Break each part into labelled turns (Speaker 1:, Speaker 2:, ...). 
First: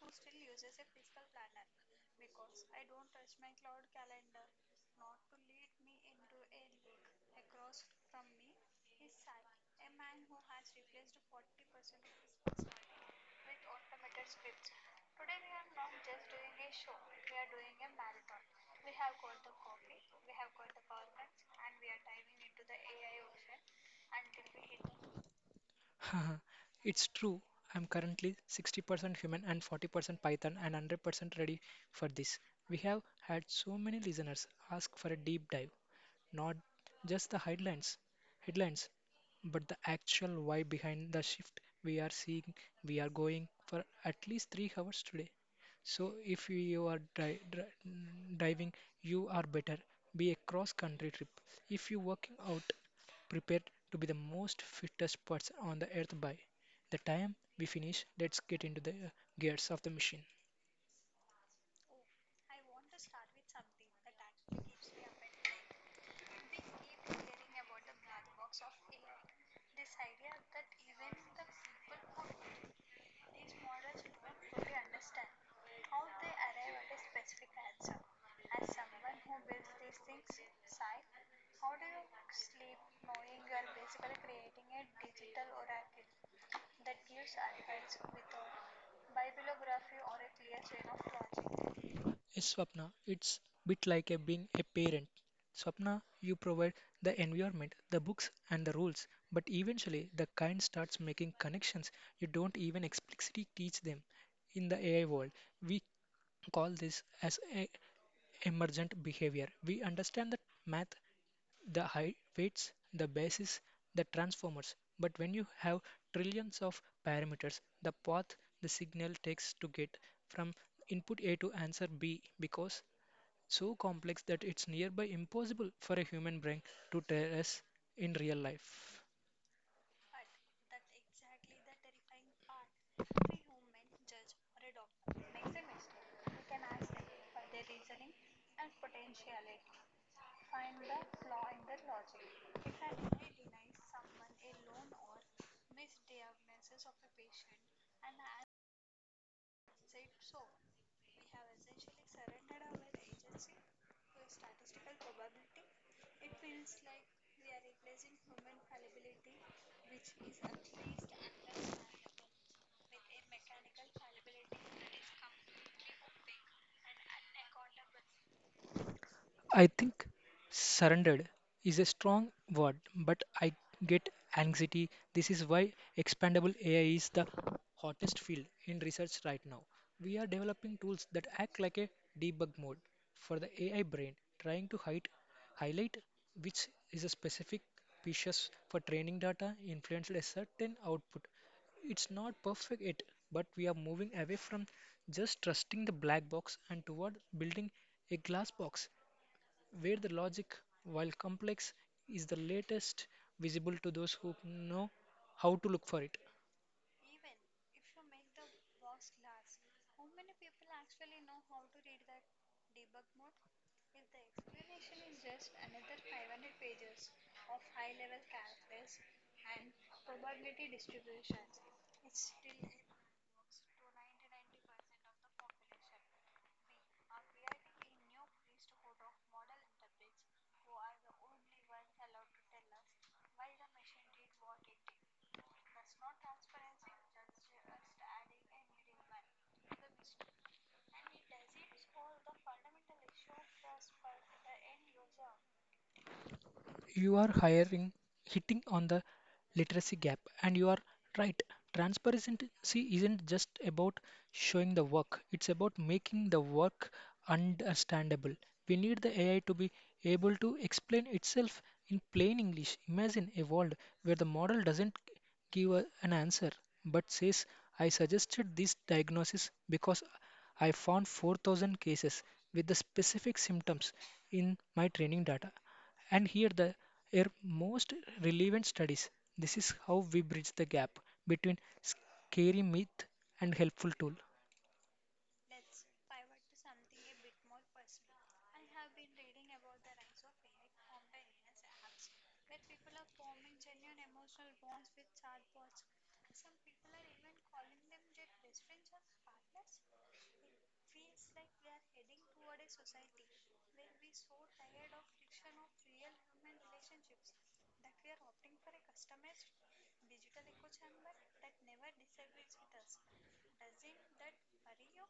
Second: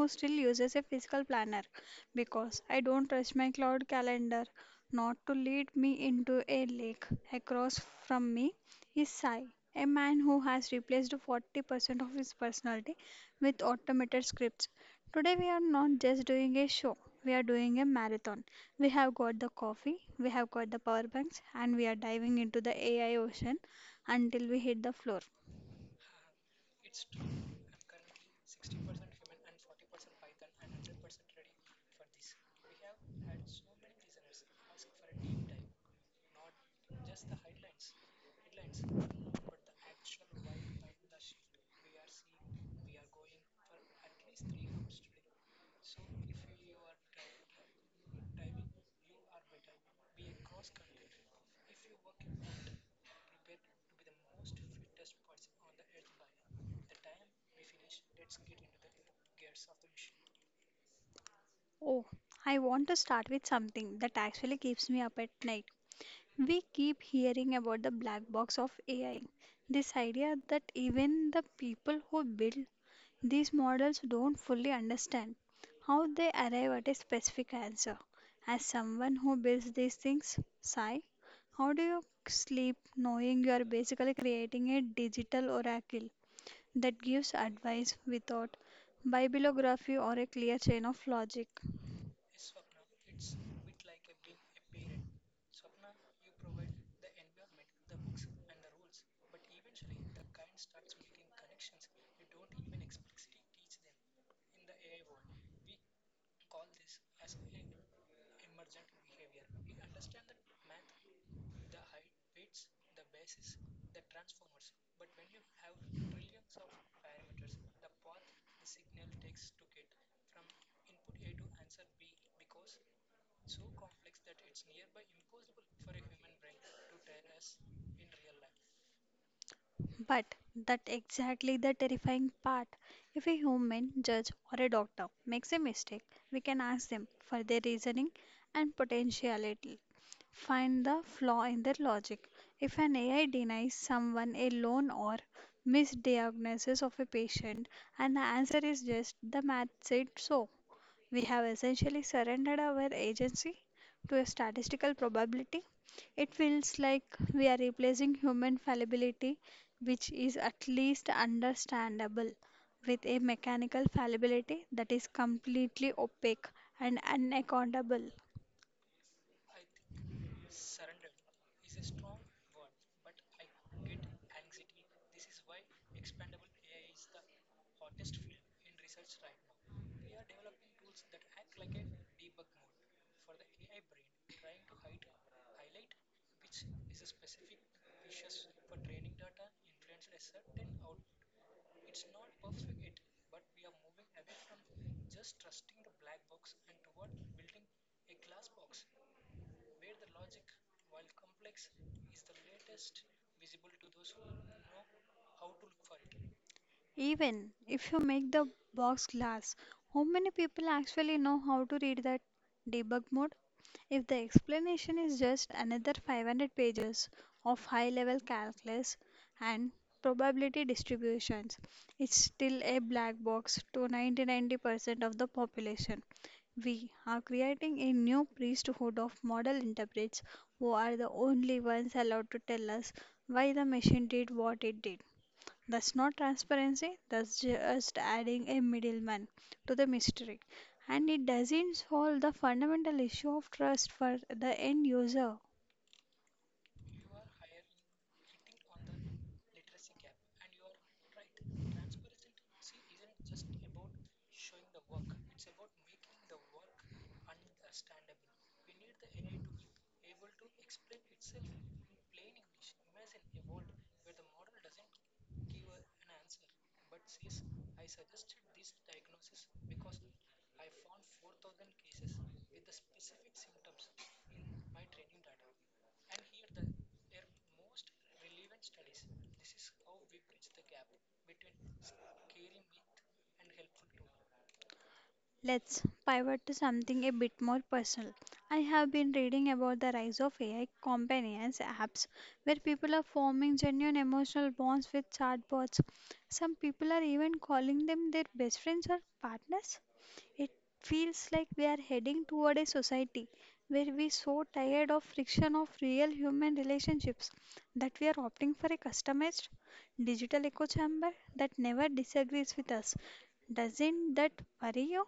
Speaker 1: who still uses a physical planner because I don't trust my cloud calendar not to lead me into a lake. Across from me is Sai, a man who has replaced 40% of his personality with automated scripts. Today we are not just doing a show, we are doing a marathon. We have got the coffee, we have got the power banks, and we are diving into the AI ocean until we hit the floor.
Speaker 2: It's true. I'm currently 60% human and 40% Python and 100% ready for this. We have had so many listeners ask for a deep dive, not just the headlines, but the actual why behind the shift we are seeing. We are going for at least 3 hours today. So if you are driving, you are better. Be a cross-country trip. If you're working out, prepare to be the most fittest person on the earth by the time we finish. Let's get into the gears of the machine.
Speaker 1: Oh, I want to start with something that actually keeps me up at night. We keep hearing about the black box of AI. This idea that even the people who build these models don't fully understand how they arrive at a specific answer. As someone who builds these things, Sai, how do you sleep knowing you are basically creating a digital oracle that gives advice without bibliography or a clear chain of logic?
Speaker 2: Yes, Swapna, it's bit like a being a parent. Swapna, you provide the environment, the books, and the rules, but eventually the kind starts making connections you don't even explicitly teach them. In the AI world, we call this as a emergent behavior. We understand the math, the high weights, the basis, the transformers. But when you have trillions of parameters, the path the signal takes to get from input A to answer B because so complex that it's nearby impossible for a human brain to trace in real life.
Speaker 1: But that exactly the terrifying part. If a human judge or a doctor makes a mistake, we can ask them for their reasoning and potentiality. Find the flaw in their logic. If an AI denies someone a loan or misdiagnoses of a patient and the answer is just the math said so, we have essentially surrendered our agency to a statistical probability. It feels like we are replacing human fallibility, which is at least understandable, with a mechanical fallibility that is completely opaque and unaccountable.
Speaker 2: I think surrendered is a strong word, but I get anxiety. This is why expandable AI is the hottest field in research right now. We are developing tools that act like a debug mode for the AI brain, trying to hide, highlight which is a specific pieces for training data influenced a certain output. It's not perfect yet, but we are moving away from just trusting the black box and toward building a glass box where the logic, while complex, is the latest visible to those who know how to look for it.
Speaker 1: Even if you make the box glass, how many people actually know how to read that debug mode? If the explanation is just another 500 pages of high level calculus and probability distributions, it's still a black box to 99% of the population. We are creating a new priesthood of model interprets who are the only ones allowed to tell us why the machine did what it did. That's not transparency, that's just adding a middleman to the mystery. And it doesn't solve the fundamental issue of trust for the end user.
Speaker 2: You are hiring, hitting on the literacy gap, and you are right. Transparency isn't just about showing the work, it's about making the work understandable. We need the AI to be able to explain itself in plain English. Imagine a world where the model doesn't give an answer but says, I suggested this diagnosis because I found 4000 cases with the specific symptoms in my training data. And here the are most relevant studies. This is how we bridge the gap between scary myth and helpful tool.
Speaker 1: Let's pivot to something a bit more personal. I have been reading about the rise of AI companions apps where people are forming genuine emotional bonds with chatbots. Some people are even calling them their best friends or partners. It feels like we are heading toward a society where we're so tired of friction of real human relationships that we are opting for a customized digital echo chamber that never disagrees with us. Doesn't that worry you?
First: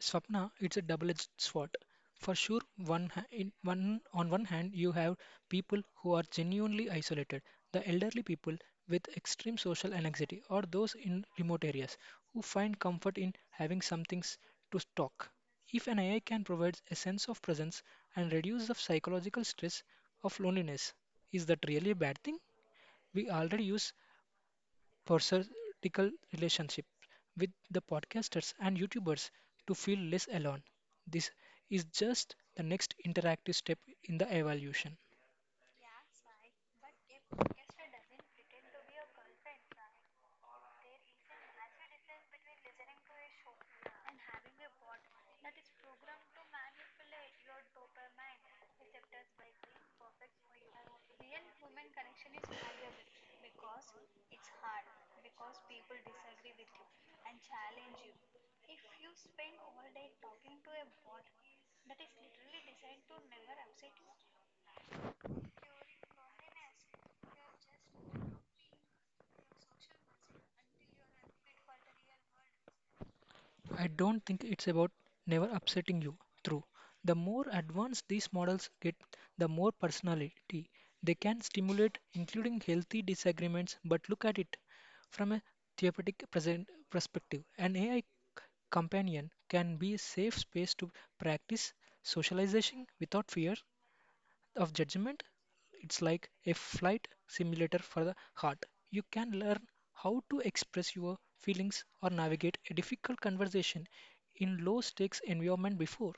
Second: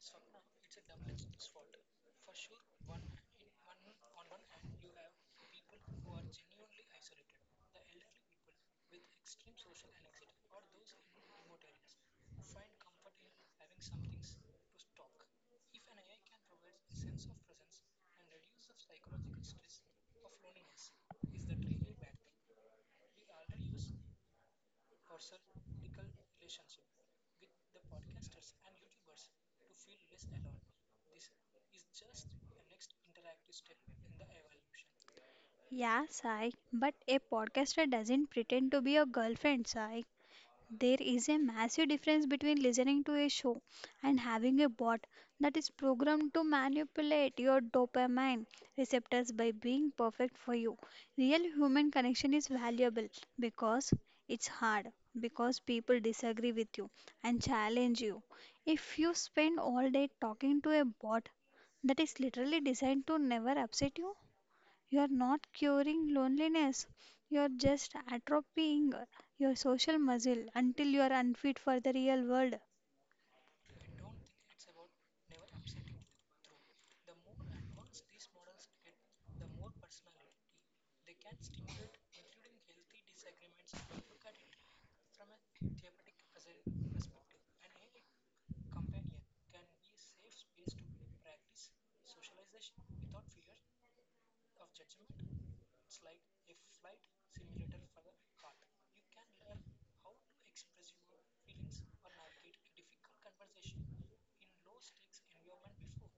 Speaker 2: Swapna, it's a double-edged sword. For sure, in one hand, you have people who are genuinely isolated, the elderly people with extreme social anxiety, or those in remote areas who find comfort in having something to talk. If an AI can provide a sense of presence and reduce the psychological stress of loneliness, is that really a bad thing? We already use parasocial relationship with the podcasters and YouTubers to feel less alone. This is just the next interactive step in the evolution.
Speaker 1: Yeah, Sai, but a podcaster doesn't pretend to be your girlfriend, Sai. There is a massive difference between listening to a show and having a bot that is programmed to manipulate your dopamine receptors by being perfect for you. Real human connection is valuable because it's hard, because people disagree with you and challenge you. If you spend all day talking to a bot that is literally designed to never upset you, you're not curing loneliness, you're just atrophying your social muscle until you're unfit for the real world.
Speaker 2: I don't think it's about never upsetting you. Through the more advanced these models get, the more personality they can stimulate, including healthy disagreements. But look at it from a therapeutic present perspective. An AI companion can be a safe space to practice socialization without fear of judgment. It's like a flight simulator for the heart. You can learn how to express your feelings or navigate a difficult conversation in low stakes environment before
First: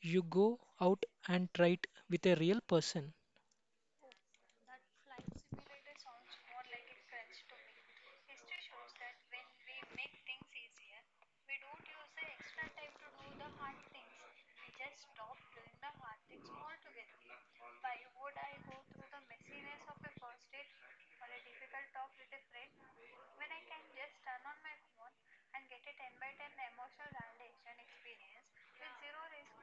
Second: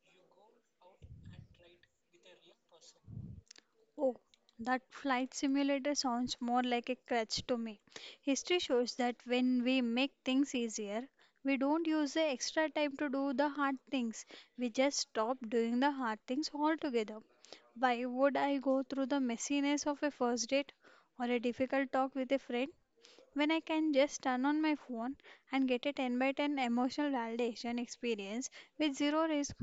Speaker 2: you go out and try it with a real person.
Speaker 1: Oh, that flight simulator sounds more like a crutch to me. History shows that when we make things easier, we don't use the extra time to do the hard things. We just stop doing the hard things altogether. Why would I go through the messiness of a first date or a difficult talk with a friend when I can just turn on my phone and get a 10 by 10 emotional validation experience with zero risk.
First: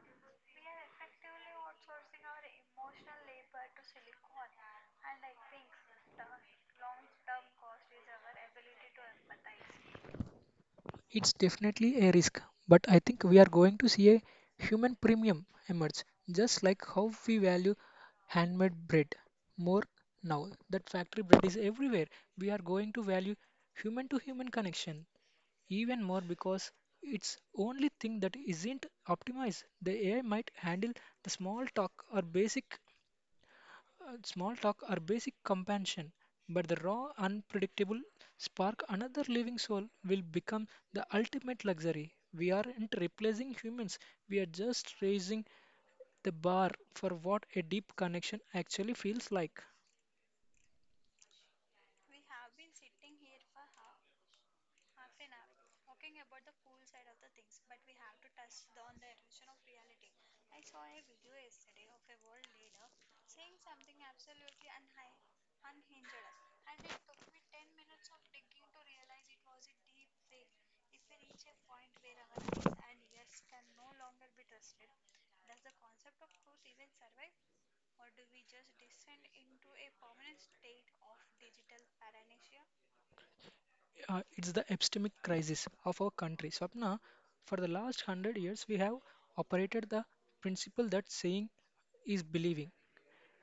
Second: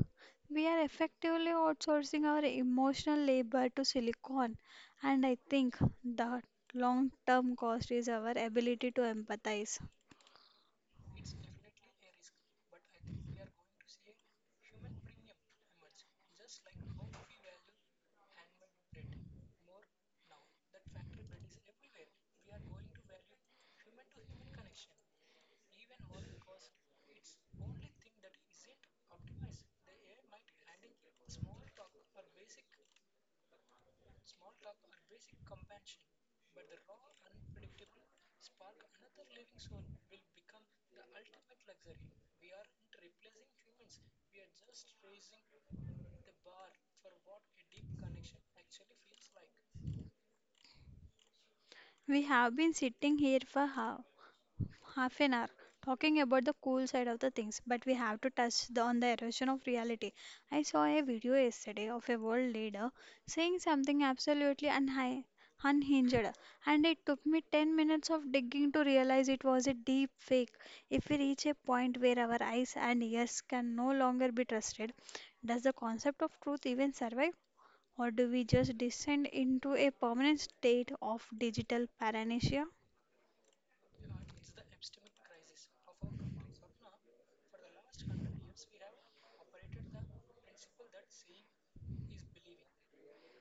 Speaker 1: We are effectively outsourcing our emotional labor to Silicon. And I think the long term cost is our ability to empathize.
Speaker 2: It's definitely a risk, but I think we are going to see a human premium emerge just like how we value handmade bread more now that factory bread is everywhere. We are going to value human to human connection even more because it's only thing that isn't optimized. The AI might handle the small talk or basic compassion, but the raw, unpredictable spark another living soul will become the ultimate luxury. We aren't replacing humans. We are just raising the bar for what a deep connection actually feels like.
Speaker 1: We have been sitting here for half an hour talking about the cool side of the things, but we have to touch on the erosion of reality. I saw a video yesterday of a world leader saying something absolutely unhinged, and it took me 10 minutes of digging to realize it was a deep fake. If we reach a point where our eyes and ears can no longer be trusted, does the concept of truth even survive? Or do we just descend into a permanent state of digital paranoia?
Speaker 2: It's the epistemic crisis of our country. Swapna, for the last 100 years, we have operated the principle that saying is believing.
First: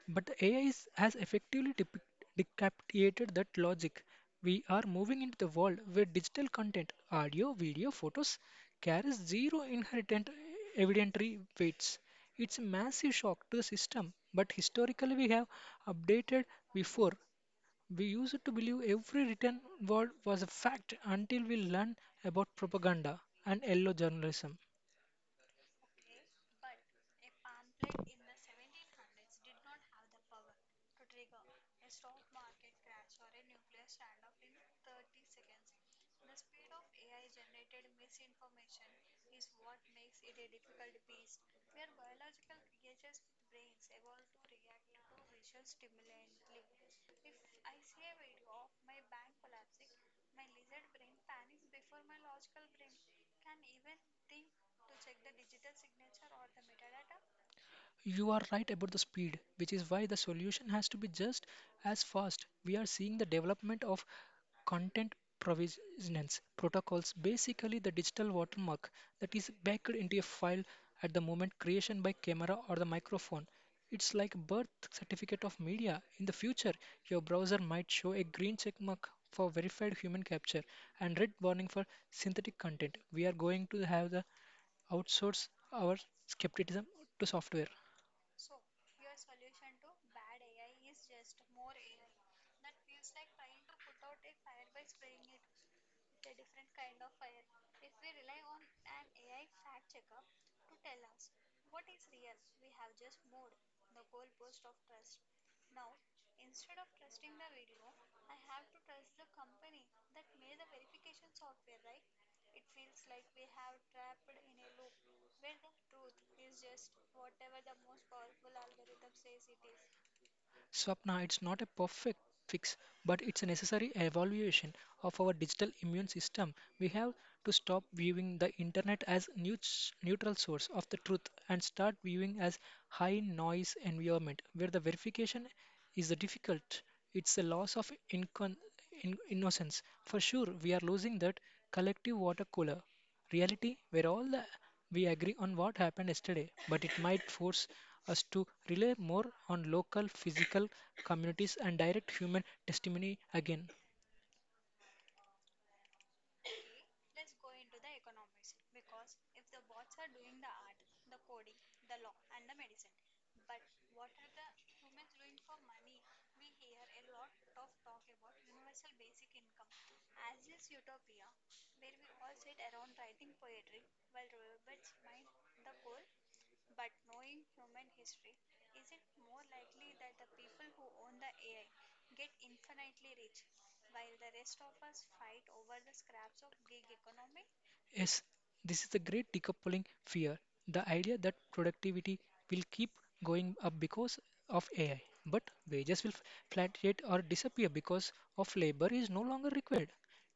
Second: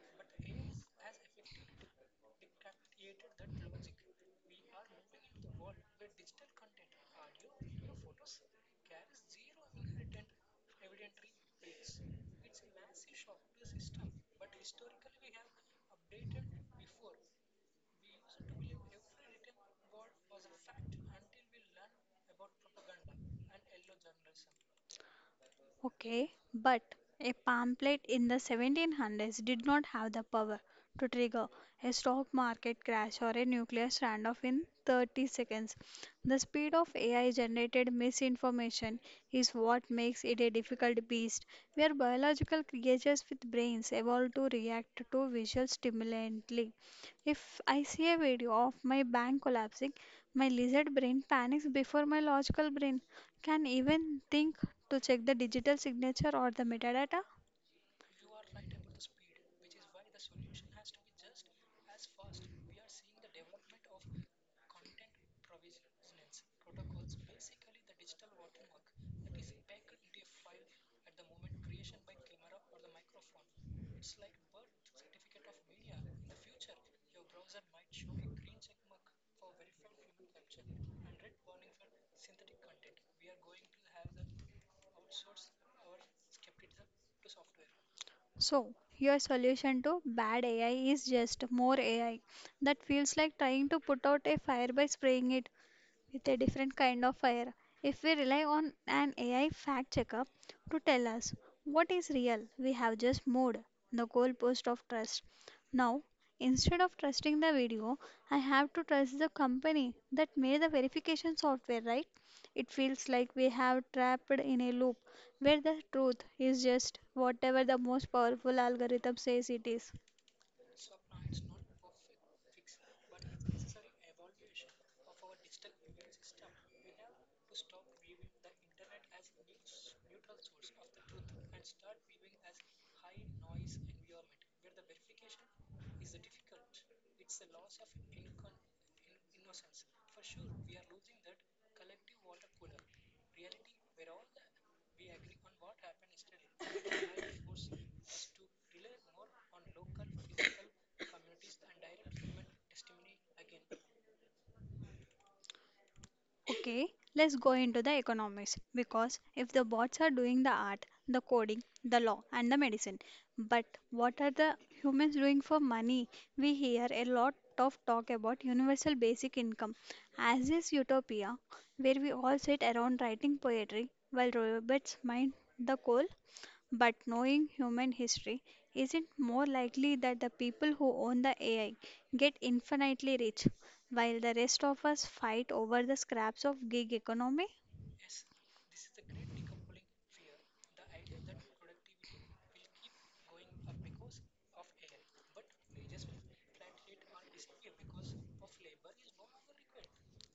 Speaker 2: But the AI is, has effectively decapitated that logic. We are moving into the world where digital content, audio, video, photos, carries zero inherent evidentiary weights. It's a massive shock to the system, but historically we have updated before. We used to believe every written word was a fact until we learned about propaganda and yellow journalism.
Speaker 1: Okay, but a pamphlet in the 1700s did not have the power to trigger a stock market crash or a nuclear standoff in 30 seconds. The speed of AI generated misinformation is what makes it a difficult beast. We are biological creatures with brains evolved to react to visual stimulantly. If I see a video of my bank collapsing, my lizard brain panics before my logical brain can even think to check the digital signature or the metadata.
Speaker 2: You are right about the speed, which is why the solution has to be just as fast. We are seeing the development of content provenance protocols, basically the digital watermark that is baked into a file at the moment creation by camera or the microphone. It's like a birth certificate of media. In the future, your browser might show a green check mark for verified human capture and red warning for synthetic content. We are going to have the outsource our skepticism to software.
Speaker 1: So, your solution to bad AI is just more AI. That feels like trying to put out a fire by spraying it with a different kind of fire. If we rely on an AI fact checker to tell us what is real, we have just moved the goalpost of trust. Now, instead of trusting the video, I have to trust the company that made the verification software, right? It feels like we have trapped in a loop where the truth is just whatever the most powerful algorithm says it is.
Speaker 2: Swapna, it's not a perfect fix, but it's a necessary evaluation of our digital immune system. We have to stop viewing the internet as neutral source of the truth and start viewing as high noise environment where the verification is the difficult. It's a loss of innocence. For sure, we are losing that collective water cooler reality where all the we agree on what happened yesterday, but it might force us to rely more on local physical communities and direct human testimony again.
Speaker 1: Okay, let's go into the economics, because if the bots are doing the art, the coding, the law, and the medicine, but what are the humans doing for money? We hear a lot of talk about universal basic income as this utopia where we all sit around writing poetry while robots mine the coal, but knowing human history, is it more likely that the people who own the AI get infinitely rich, while the rest of us fight over the scraps of gig economy?
Speaker 2: Yes, this is the great decoupling fear. The idea that productivity will keep going up because of AI, but wages will fluctuate or disappear because of labor is no longer required.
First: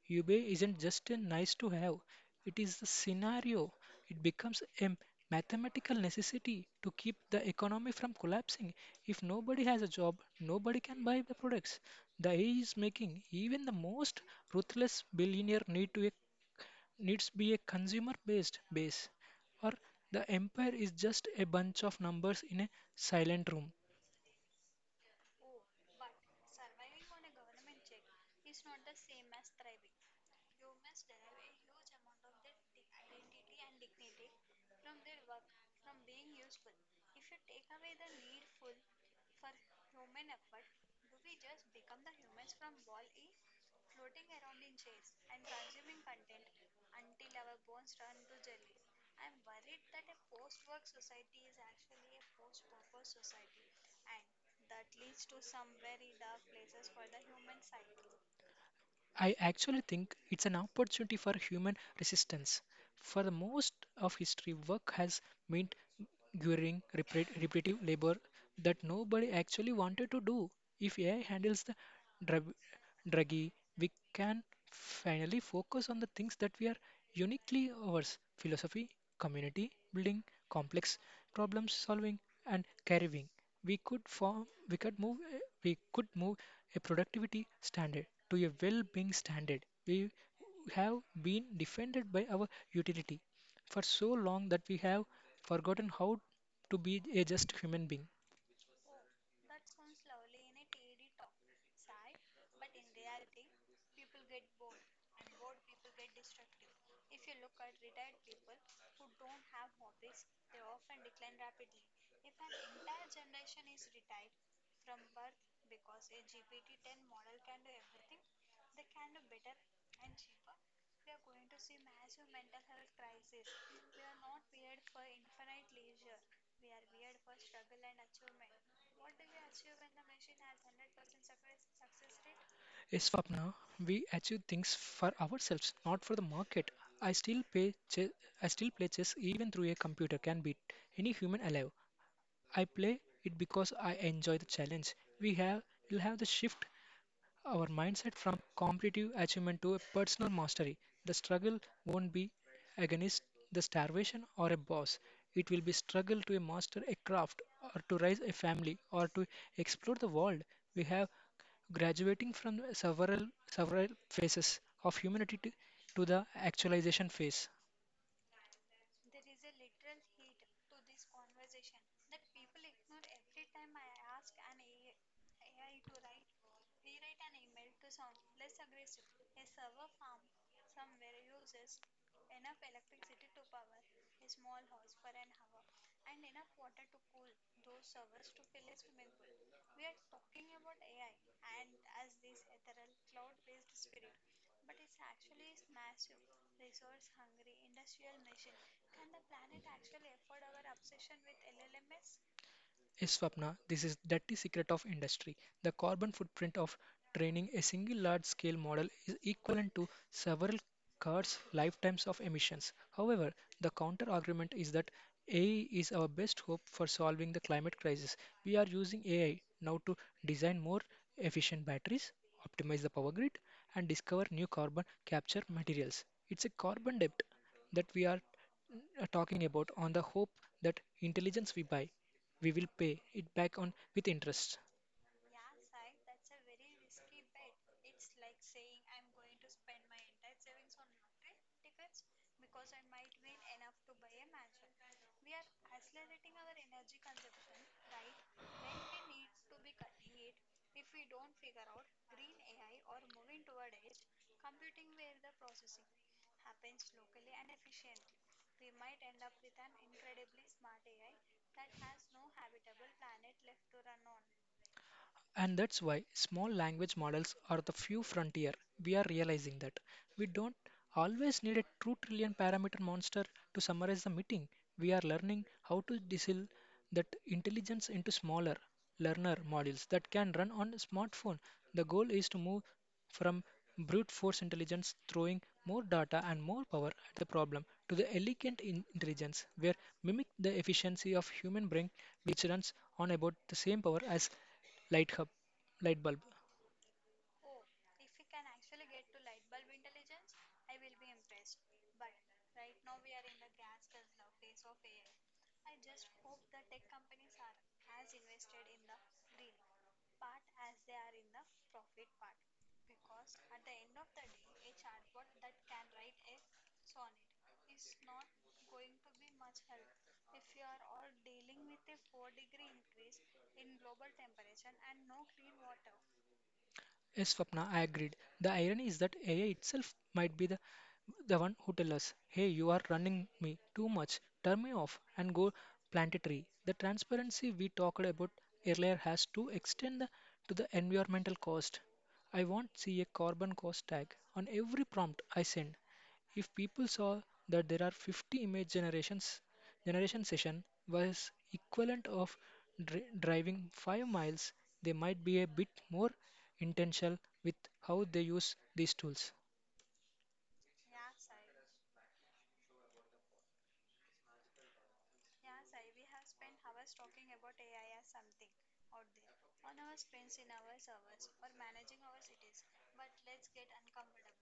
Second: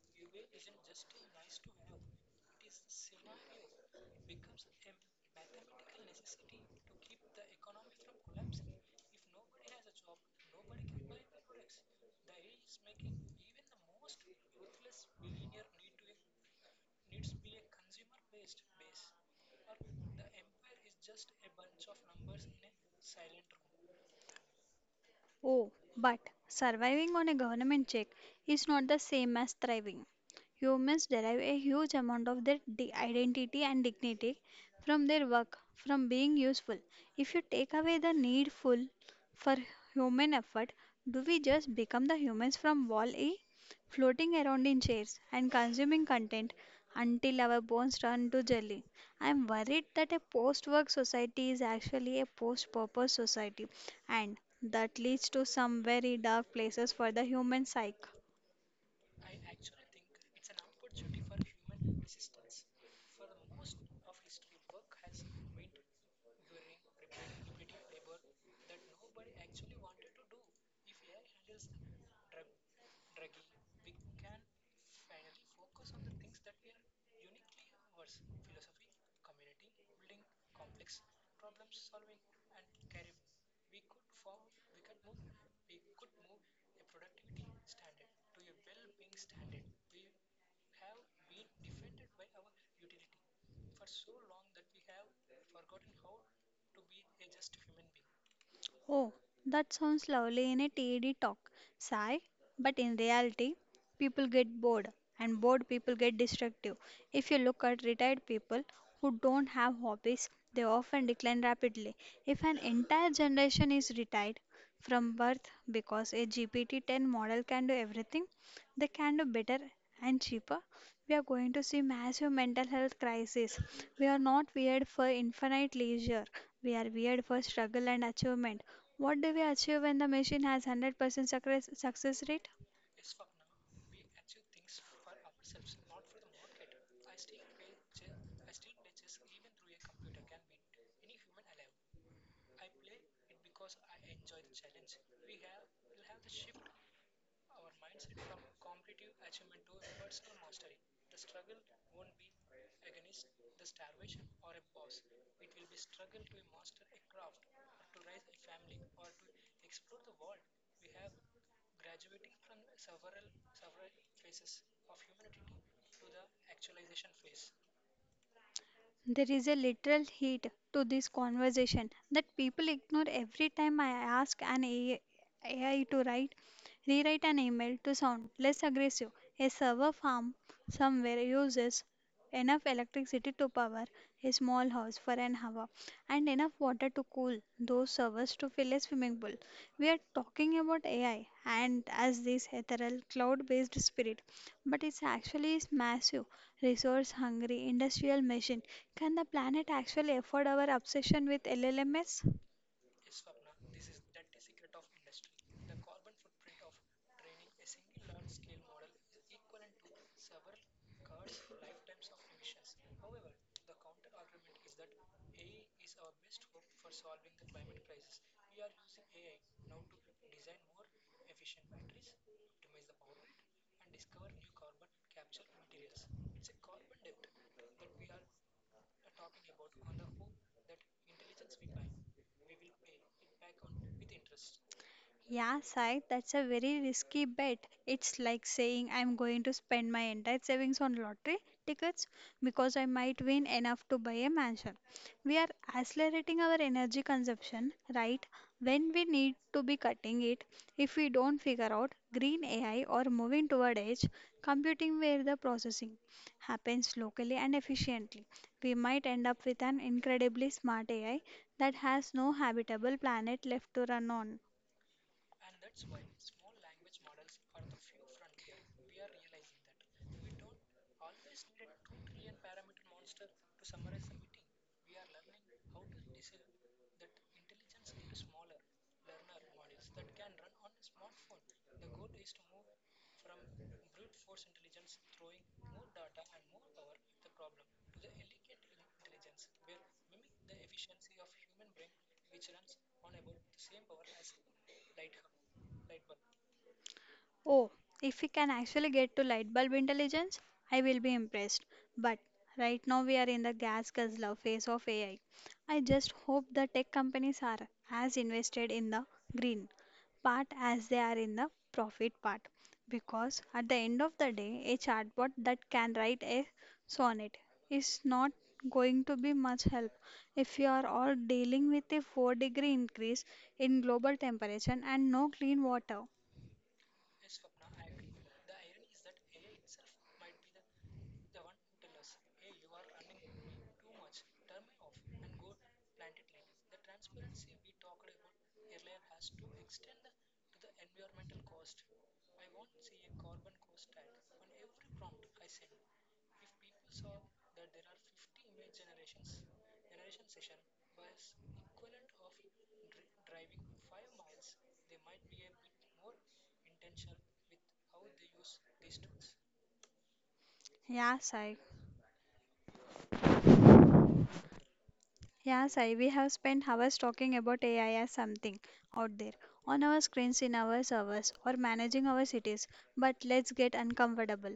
Speaker 2: UBA isn't just a nice to have, it is the scenario. It becomes a mathematical necessity to keep the economy from collapsing. If nobody has a job, nobody can buy the products. The AI is making even the most ruthless billionaire need to a needs be a consumer-based base, or the empire is just a bunch of numbers in a silent room.
Speaker 1: Oh, but surviving on a government check is not the same as thriving. Humans derive a huge amount of their identity and dignity from their work, from being useful. If you take away the need full for human effort, do we just become the humans from Wall E, floating around in chairs and consuming content until our bones turn to jelly? I'm worried that a post work society is actually a post purpose society, and that leads to some very dark places for the human psyche.
Speaker 2: I actually think it's an opportunity for human resistance. For the most of history, work has meant grueling, repetitive labor that nobody actually wanted to do. If AI handles the drug- druggy, we can finally focus on the things that we are uniquely ours philosophy, community building, complex problem solving, and caring. We we could move a productivity standard to a well-being standard. We have been defended by our utility for so long that we have forgotten how to be a just human being.
Speaker 1: Oh, that sounds lovely in a TED talk, Sai. But in reality, people get bored, and bored people get destructive. If you look at retired people who don't have hobbies, they often decline rapidly. If an entire generation is retired from birth because a GPT 10 model can do everything, they can do better and cheaper, we are going to see massive mental health crisis. We are not weird for infinite leisure. We are weird for struggle and achievement. What do we achieve when the machine has 100% success rate?
Speaker 2: A Swapna, we achieve things for ourselves not for the market. i still pay chess, I still play chess even through a computer can beat any human alive. I play it because I enjoy the challenge. We have will have the shift our mindset from competitive achievement to a personal mastery. The struggle won't be against the starvation or a boss. It will be struggle to master a craft or to raise a family or to explore the world. We have graduating from several phases of humanity to the actualization phase.
Speaker 1: There is a literal heat to this conversation that people ignore every time I ask an AI to rewrite an email to sound less aggressive. A server farm somewhere uses enough electricity to power a small house for an hour and enough water to cool those servers to fill a swimming pool. We are talking about AI and as this ethereal cloud based spirit, but it's actually a massive resource hungry industrial machine. Can the planet actually afford our obsession with LLMs?
Speaker 2: Is Swapna, this is dirty secret of industry. The carbon footprint of training a single large-scale model is equivalent to several cars' lifetimes of emissions. However, the counter-argument is that AI is our best hope for solving the climate crisis. We are using AI now to design more efficient batteries, optimize the power grid, and discover new carbon capture materials. It's a carbon debt that we are talking about on the hope that intelligence we buy we will pay it back on with interest.
Speaker 1: Yeah, Sai, that's a very risky bet. It's like saying I'm going to spend my entire savings on lottery tickets because I might win enough to buy a mansion. We are accelerating our energy consumption right when we need to be cutting it. If we don't figure out green AI or moving toward edge computing where the processing happens locally and efficiently, we might end up with an incredibly smart AI that has no habitable planet left to run on.
Speaker 2: And that's why small language models are the few frontier. We are realizing that. We don't always need a 2 trillion parameter monster to summarize the meeting. We are learning how to distill that intelligence into smaller, learner modules that can run on a smartphone. The goal is to move from brute force intelligence throwing more data and more power at the problem to the elegant intelligence where mimic the efficiency of human brain which runs on about the same power as light hub light bulb.
Speaker 1: Oh, if we can actually get to light bulb intelligence, I will be impressed. But right now we are in the gas guzzler phase of AI. I just hope the tech companies are as invested in the green part as they are in the profit part. Because at the end of the day, a chatbot that can write a sonnet is not going to be much help if you are all dealing with a 4-degree increase in global temperature and no clean water.
Speaker 2: Yes, Swapna, I agreed. The irony is that AI itself might be the one who tells us, hey, you are running me too much, turn me off, and go plant a tree. The transparency we talked about earlier has to extend to the environmental cost. I want see a carbon cost tag on every prompt I send. If people saw that there are generation session was equivalent of driving 5 miles, they might be a bit more intentional with how they use these tools.
Speaker 1: Yeah, Sai. Yeah, Sai, we have spent hours talking about AI as something out there, on our screens, in our servers, or managing our cities. But let's get uncomfortable.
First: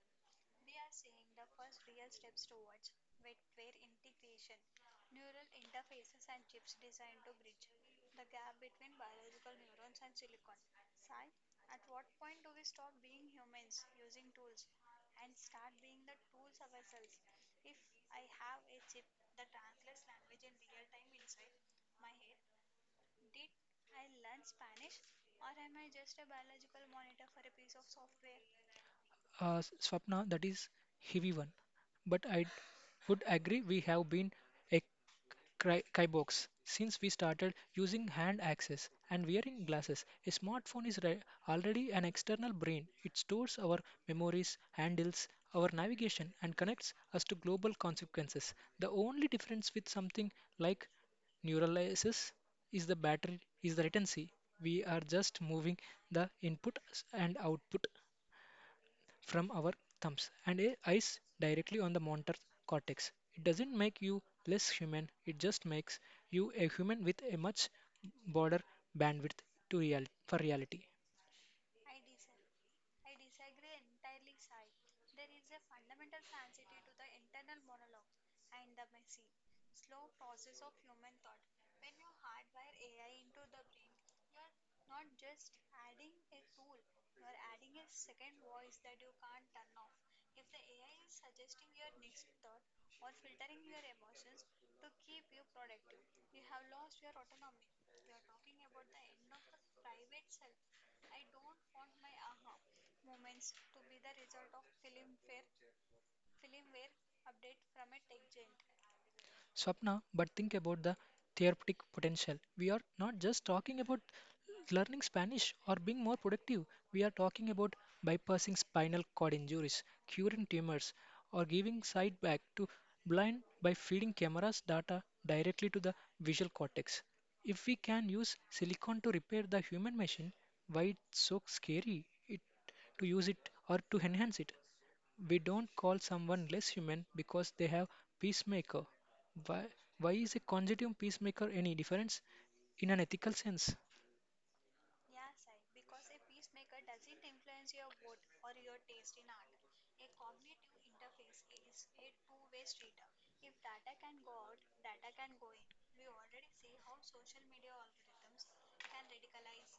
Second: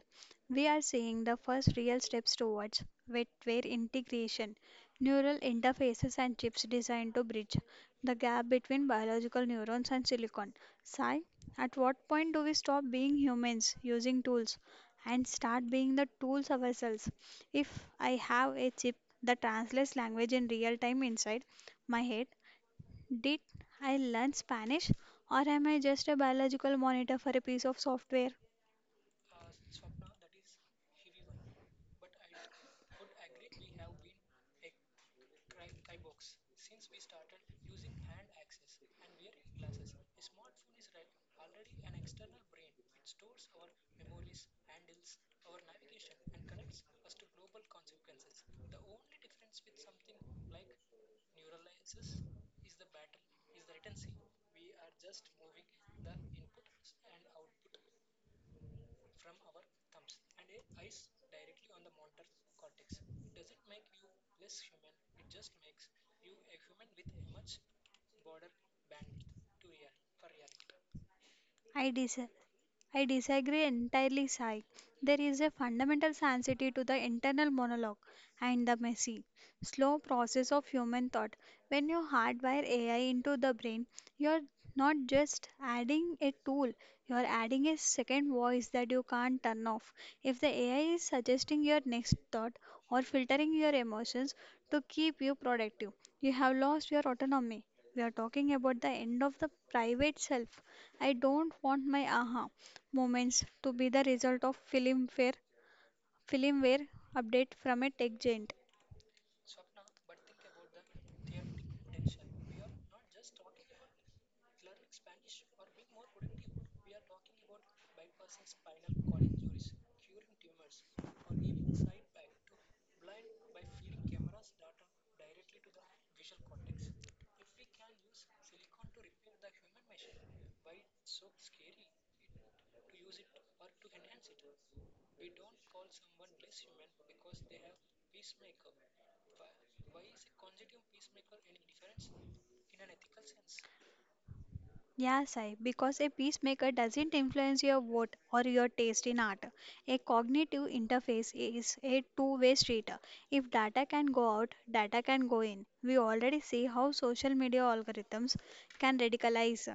Speaker 1: We are seeing the first real steps towards wetware integration, neural interfaces, and chips designed to bridge the gap between biological neurons and silicon. Sai, at what point do we stop being humans using tools and start being the tools ourselves? If I have a chip that translates language in real time inside my head, did I learn Spanish or am I just a biological monitor for a piece of software?
Speaker 2: Swapna, that is heavy one. But I would agree we have been a Kybox. Since we started using hand access and wearing glasses, a smartphone is already an external brain. It stores our memories, handles our navigation, and connects us to global consequences. The only difference with something like neuralysis is the battery is the latency. We are just moving the input and output from our thumbs and eyes directly on the motor cortex. It doesn't make you less human, it just makes you a human with a much broader bandwidth to for reality.
Speaker 1: I, des- I disagree entirely, Sai. There is a fundamental sanctity to the internal monologue and the messy, slow process of human thought. When you hardwire AI into the brain, you're not just adding a tool, you're adding a second voice that you can't turn off. If the AI is suggesting your next thought or filtering your emotions to keep you productive, you have lost your autonomy. We are talking about the end of the private self. I don't want my aha moments to be the result of filmware update from a tech giant.
Speaker 2: Swapna, but think about the therapeutic potential. We are not just talking about learning Spanish or being more productive. We are talking about bypassing spinal cord injuries, curing tumors, or giving sight back to blind by feeding cameras data directly to the visual cortex. If we can use silicon to repair the human machine, why it's so scary it, to use it or to enhance it? We don't call someone less human because they have peacemaker. Why, why is a conjunctive peacemaker any difference in an ethical sense?
Speaker 1: Yeah, Sai, because a peacemaker doesn't influence your vote or your taste in art. A cognitive interface is a two-way street. If data can go out, data can go in. We already see how social media algorithms can radicalize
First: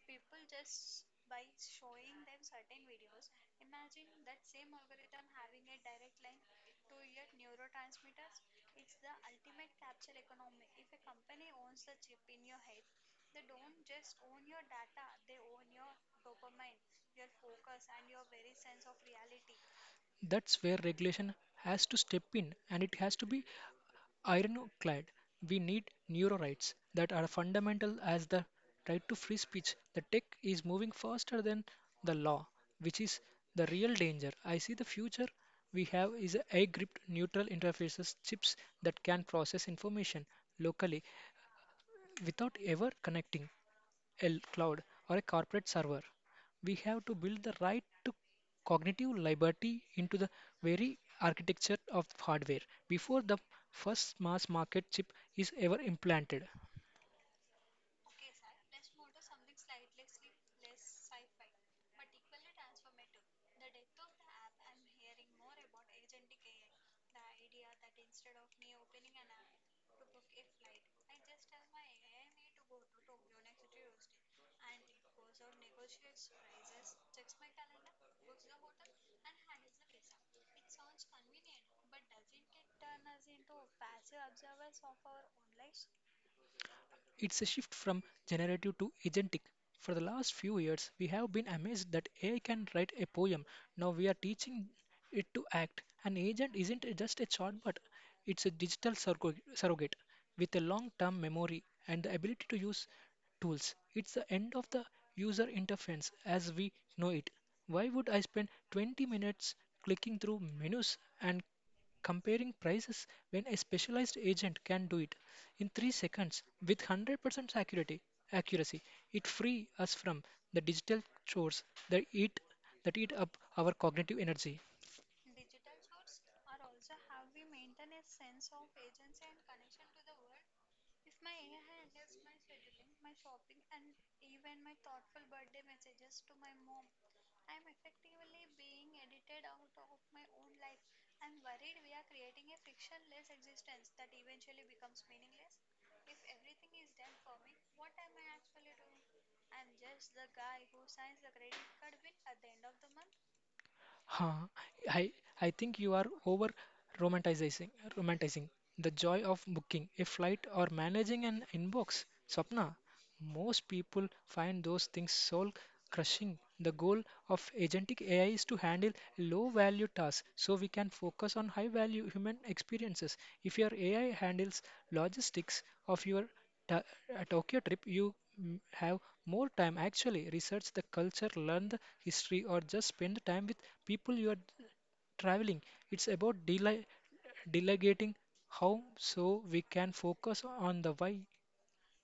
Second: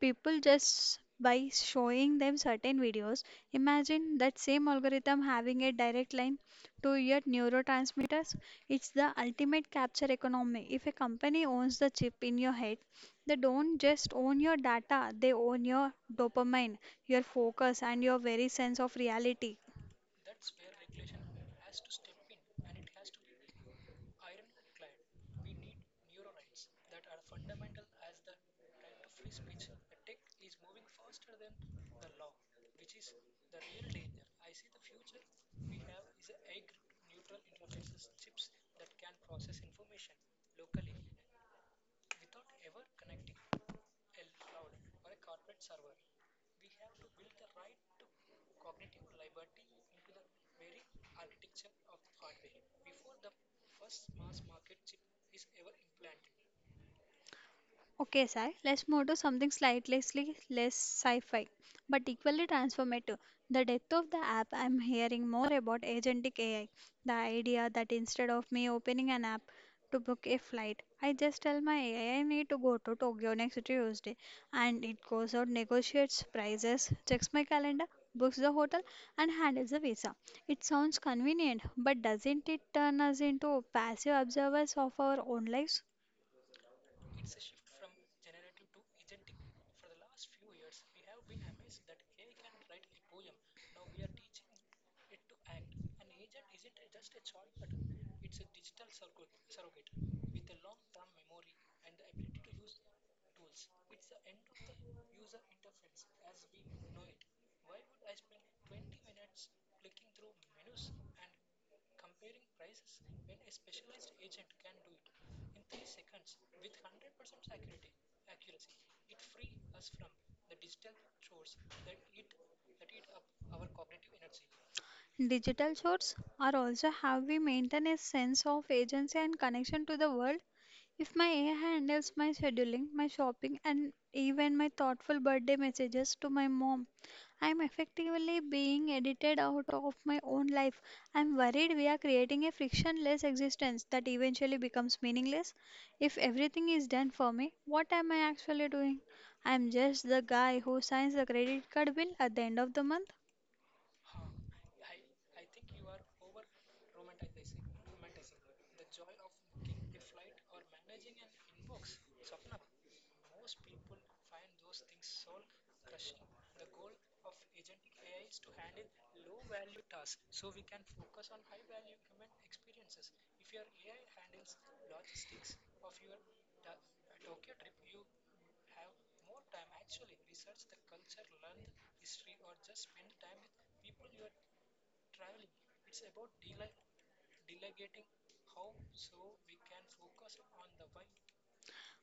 Speaker 1: people just by showing them certain videos. Imagine that same algorithm having a direct line to your neurotransmitters. It's the ultimate capture economy. If a company owns the chip in your head, they don't just own your data, they own your dopamine, your focus, and your very sense of reality.
Speaker 2: That's where regulation has to step in, and it has to be ironclad. We need neuro rights that are fundamental as the right to free speech. The tech is moving faster than the law, which is the real danger. I see the future we have is a air gripped neutral interfaces chips that can process information locally without ever connecting a cloud or a corporate server. We have to build the right to cognitive liberty into the very architecture of hardware before the first mass market chip is ever implanted.
Speaker 1: Okay, Sai, let's move to something less sci fi, but equally transformative. The depth of the app, I'm hearing more about agentic AI. The idea that instead of me opening an app to book a flight, I just tell my AI I need to go to Tokyo next Tuesday, and it goes out, negotiates prices, checks my calendar, books the hotel, and handles the visa. It sounds convenient, but doesn't it turn us into passive observers of our own lives?
Speaker 2: It's a shift from generative to agentic. For the last few years, we have been amazed that AI can write a poem. Now we are teaching it to act. An agent isn't just a chatbot, it's a digital surrogate with a long term memory and the ability to use tools. It's the end of the user interface as we know it. Why would I spend 20 minutes clicking through menus and comparing prices when a specialized agent can do it in 3 seconds with 100% accuracy accuracy. It frees us from the digital chores that eat that eat up our cognitive energy.
Speaker 1: Digital shorts are also how we maintain a sense of agency and connection to the world. If my AI handles my scheduling, my shopping, and even my thoughtful birthday messages to my mom, I am effectively being edited out of my own life. I am worried we are creating a frictionless existence that eventually becomes meaningless. If everything is done for me, what am I actually doing? I am just the guy who signs the credit card bill at the end of the month.
Speaker 2: Huh, i i think you are over romanticizing romanticizing the joy of booking a flight or managing an inbox, Swapna. Most people find those things soul crushing. The goal of agentic AI is to handle low value tasks so we can focus on high value human experiences. If your AI handles logistics of your ta- Tokyo trip, you have more time actually research the culture, learn the history, or just spend the time with people you are traveling. It's about delegating how so we can focus on the why.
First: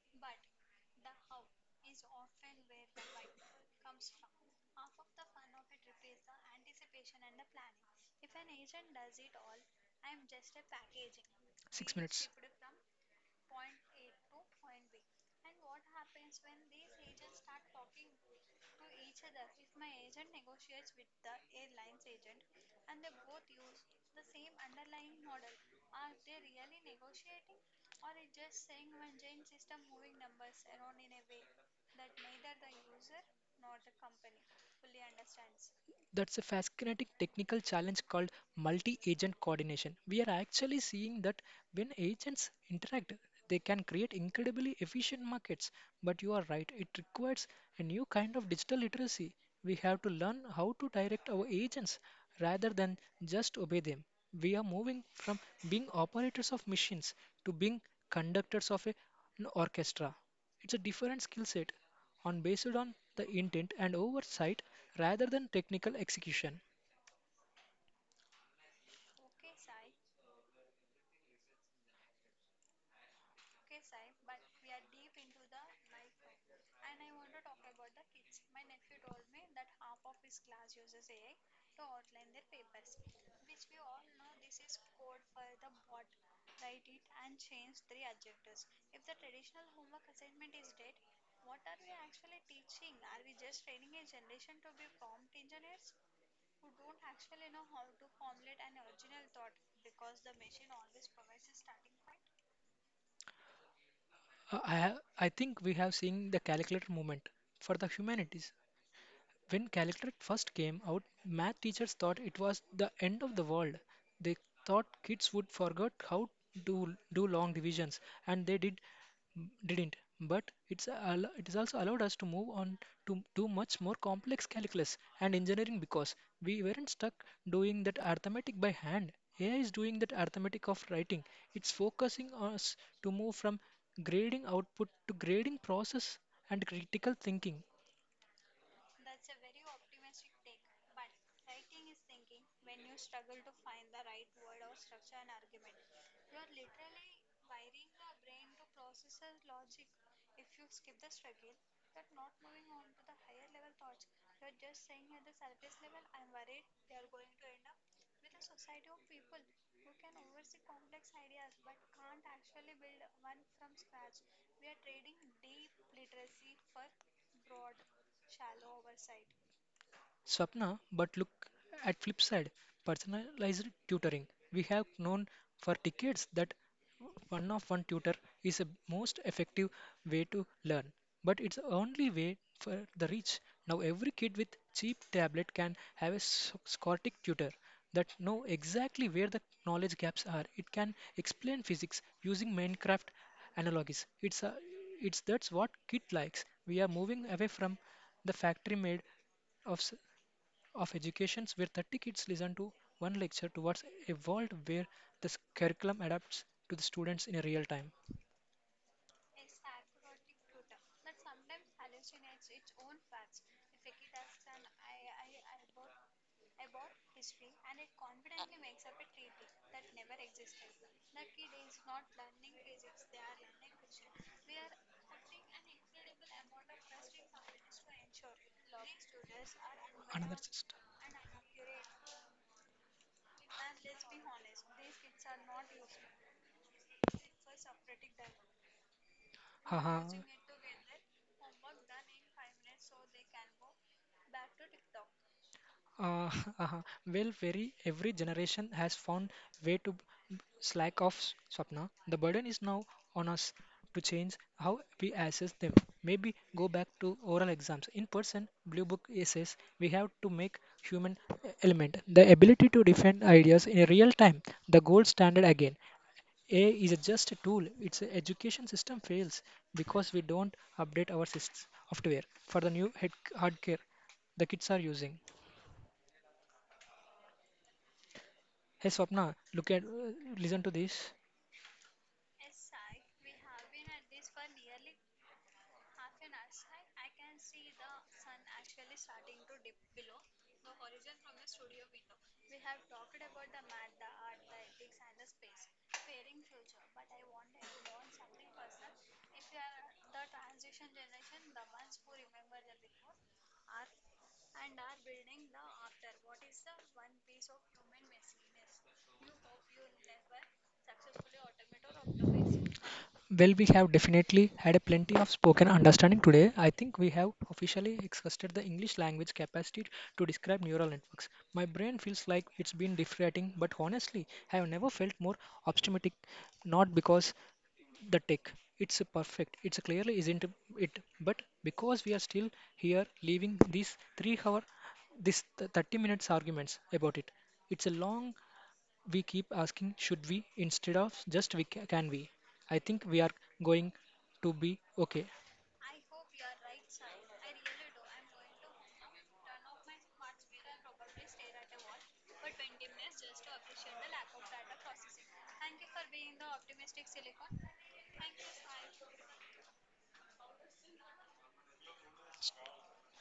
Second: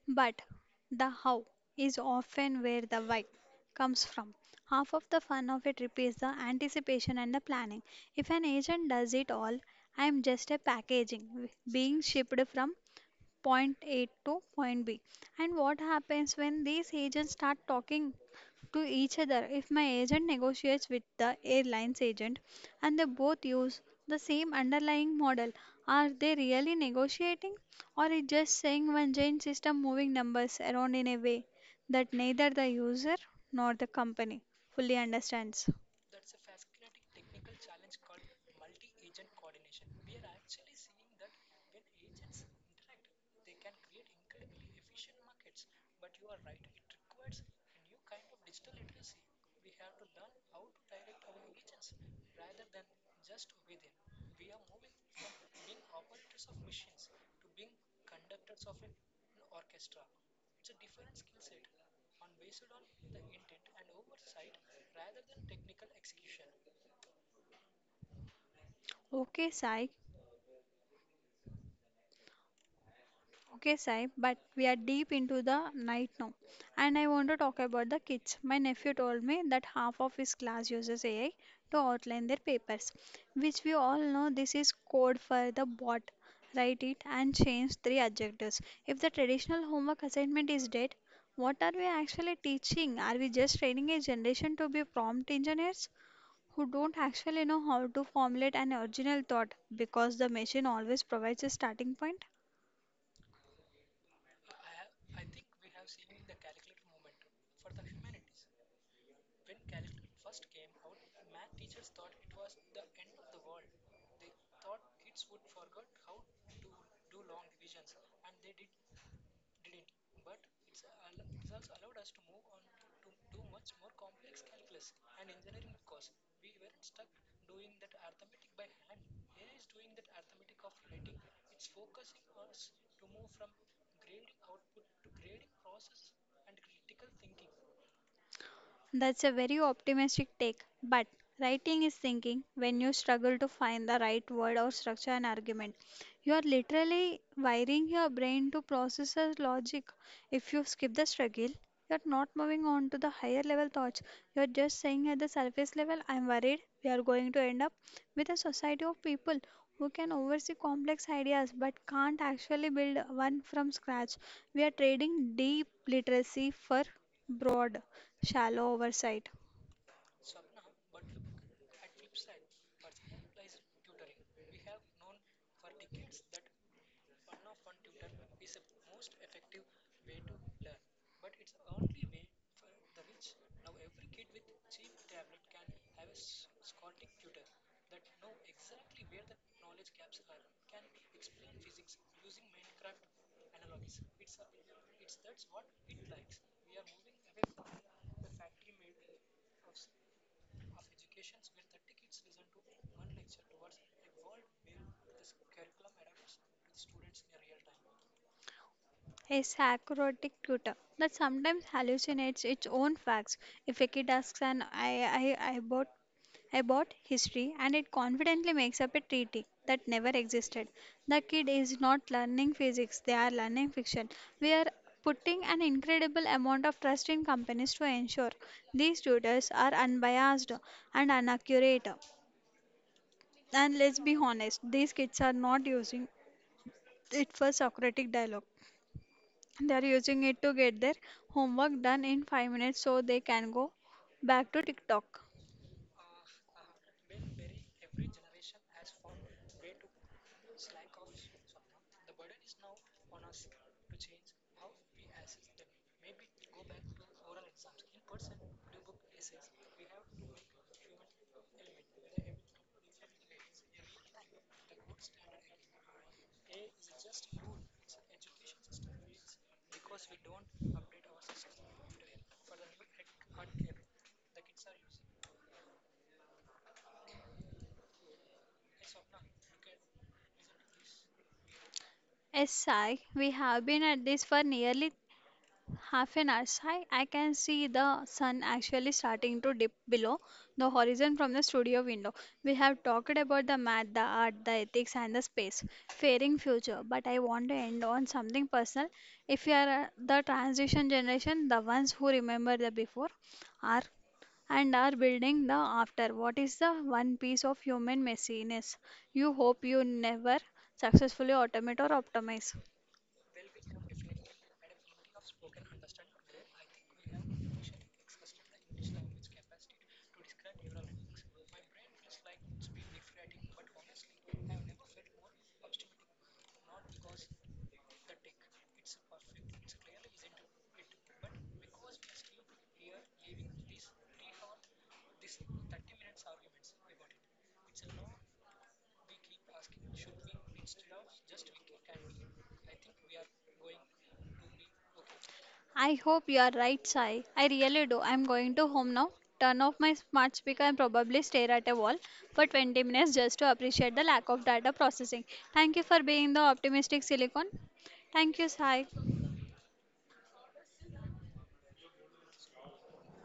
Speaker 1: But the how is often where the why comes from. Half of the fun of a trip is the anticipation and the planning. If an agent does it all, I am just a packaging being shipped from point A to point B. And what happens when these agents start talking to each other? If my agent negotiates with the airline's agent and they both use the same underlying model, are they really negotiating? Or is just saying one giant system moving numbers around in a way that neither the user nor the company fully understands?
Speaker 2: That's a fascinating technical challenge called multi agent coordination. We are actually seeing that when agents interact, they can create incredibly efficient markets. But you are right, it requires a new kind of digital literacy. We have to learn how to direct our agents rather than just obey them. We are moving from being operators of machines to being conductors of an orchestra. It's a different skill set on based on the intent and oversight rather than technical execution.
Speaker 1: Okay, Sai, Okay, Sai, but we are deep into the night now. And I want to talk about the kids. My nephew told me that half of his class uses AI to outline their papers, which we all know this is code for the bot. Write it and change three adjectives. If the traditional homework assignment is dead, what are we actually teaching? Are we just training a generation to be prompt engineers who don't actually know how to formulate an original thought because the machine always provides a starting point?
Speaker 2: I think we have seen the calculator movement for the humanities. When calculator first came out, math teachers thought it was the end of the world. They thought kids would forget how to do long divisions, and they didn't, but it's it is also allowed us to move on to do much more complex calculus and engineering because we weren't stuck doing that arithmetic by hand. AI is doing that arithmetic of writing. It's focusing us to move from grading output to grading process and critical thinking.
Speaker 1: That's a very optimistic take, but writing is thinking when you struggle to find the right word or structure an argument. You are literally wiring your brain to process a logic. If you skip the struggle, you're not moving on to the higher level thoughts. You're just saying at the surface level, I'm worried we are going to end up with a society of people who can oversee complex ideas but can't actually build one from scratch. We are trading deep literacy for broad shallow oversight.
Speaker 2: Swapna, but look at flip side, personalized tutoring. We have known for decades that one-of-one tutor is the most effective way to learn, but it's the only way for the rich. Now every kid with cheap tablet can have a Scottic tutor that know exactly where the knowledge gaps are. It can explain physics using Minecraft analogies. It's a, it's That's what kid likes. We are moving away from the factory made of s- of educations where 30 kids listen to one lecture towards a world where the curriculum adapts to the students in real time.
Speaker 1: A sacrotic tutor that sometimes hallucinates its own facts. If a kid asks an I bought history and it confidently makes up a treaty that never existed, the kid is not learning physics, they are learning fiction. We are putting an incredible amount of trust in companies to ensure these tutors are
Speaker 2: Another
Speaker 1: unbiased
Speaker 2: system.
Speaker 1: and inaccurate. And let's be honest, these kids are not using it for Socratic dialogue. They are
Speaker 2: Haha.
Speaker 1: using it to get their homework done in 5 minutes so they can go back to TikTok.
Speaker 2: Uh, uh, well, very every generation has found way to slack off, Swapna. The burden is now on us to change how we assess them. Maybe go back to oral exams. In person, Blue Book essays, we have to make human element, the ability to defend ideas in real time, the gold standard again. A is just a tool. Its education system fails because we don't update our systems software for the new head hardware the kids are using. Hey Swapna, look at listen to this.
Speaker 1: Yes, Sai, we have been at this for nearly half an hour. Sai, I can see the sun actually starting to dip below the horizon from the studio window. We have talked about the math, the art, the ethics, and the space, faring future. But I want to end on something personal. If you are the transition generation, the ones who remember the before, are and are building the after. What is the one piece of human messiness you hope you never successfully automate or optimize?
Speaker 2: Well, we have definitely had a plenty of spoken understanding today. I think we have officially exhausted the English language capacity to describe neural networks. My brain feels like it's been deflating, but honestly, I have never felt more optimistic. Not because the tech it's perfect, it's clearly isn't it, but because we are still here, leaving these three-hour, this th- 30 minutes arguments about it. It's a long we keep asking should we instead of just we can we. I think we are going to be okay.
Speaker 1: I hope you are right, Sai. I really do. I'm going to home now, turn off my smart speaker, and probably stare at a wall for 20 minutes just to appreciate the lack of data processing. Thank you for being the optimistic silicon. Thank you, Sai.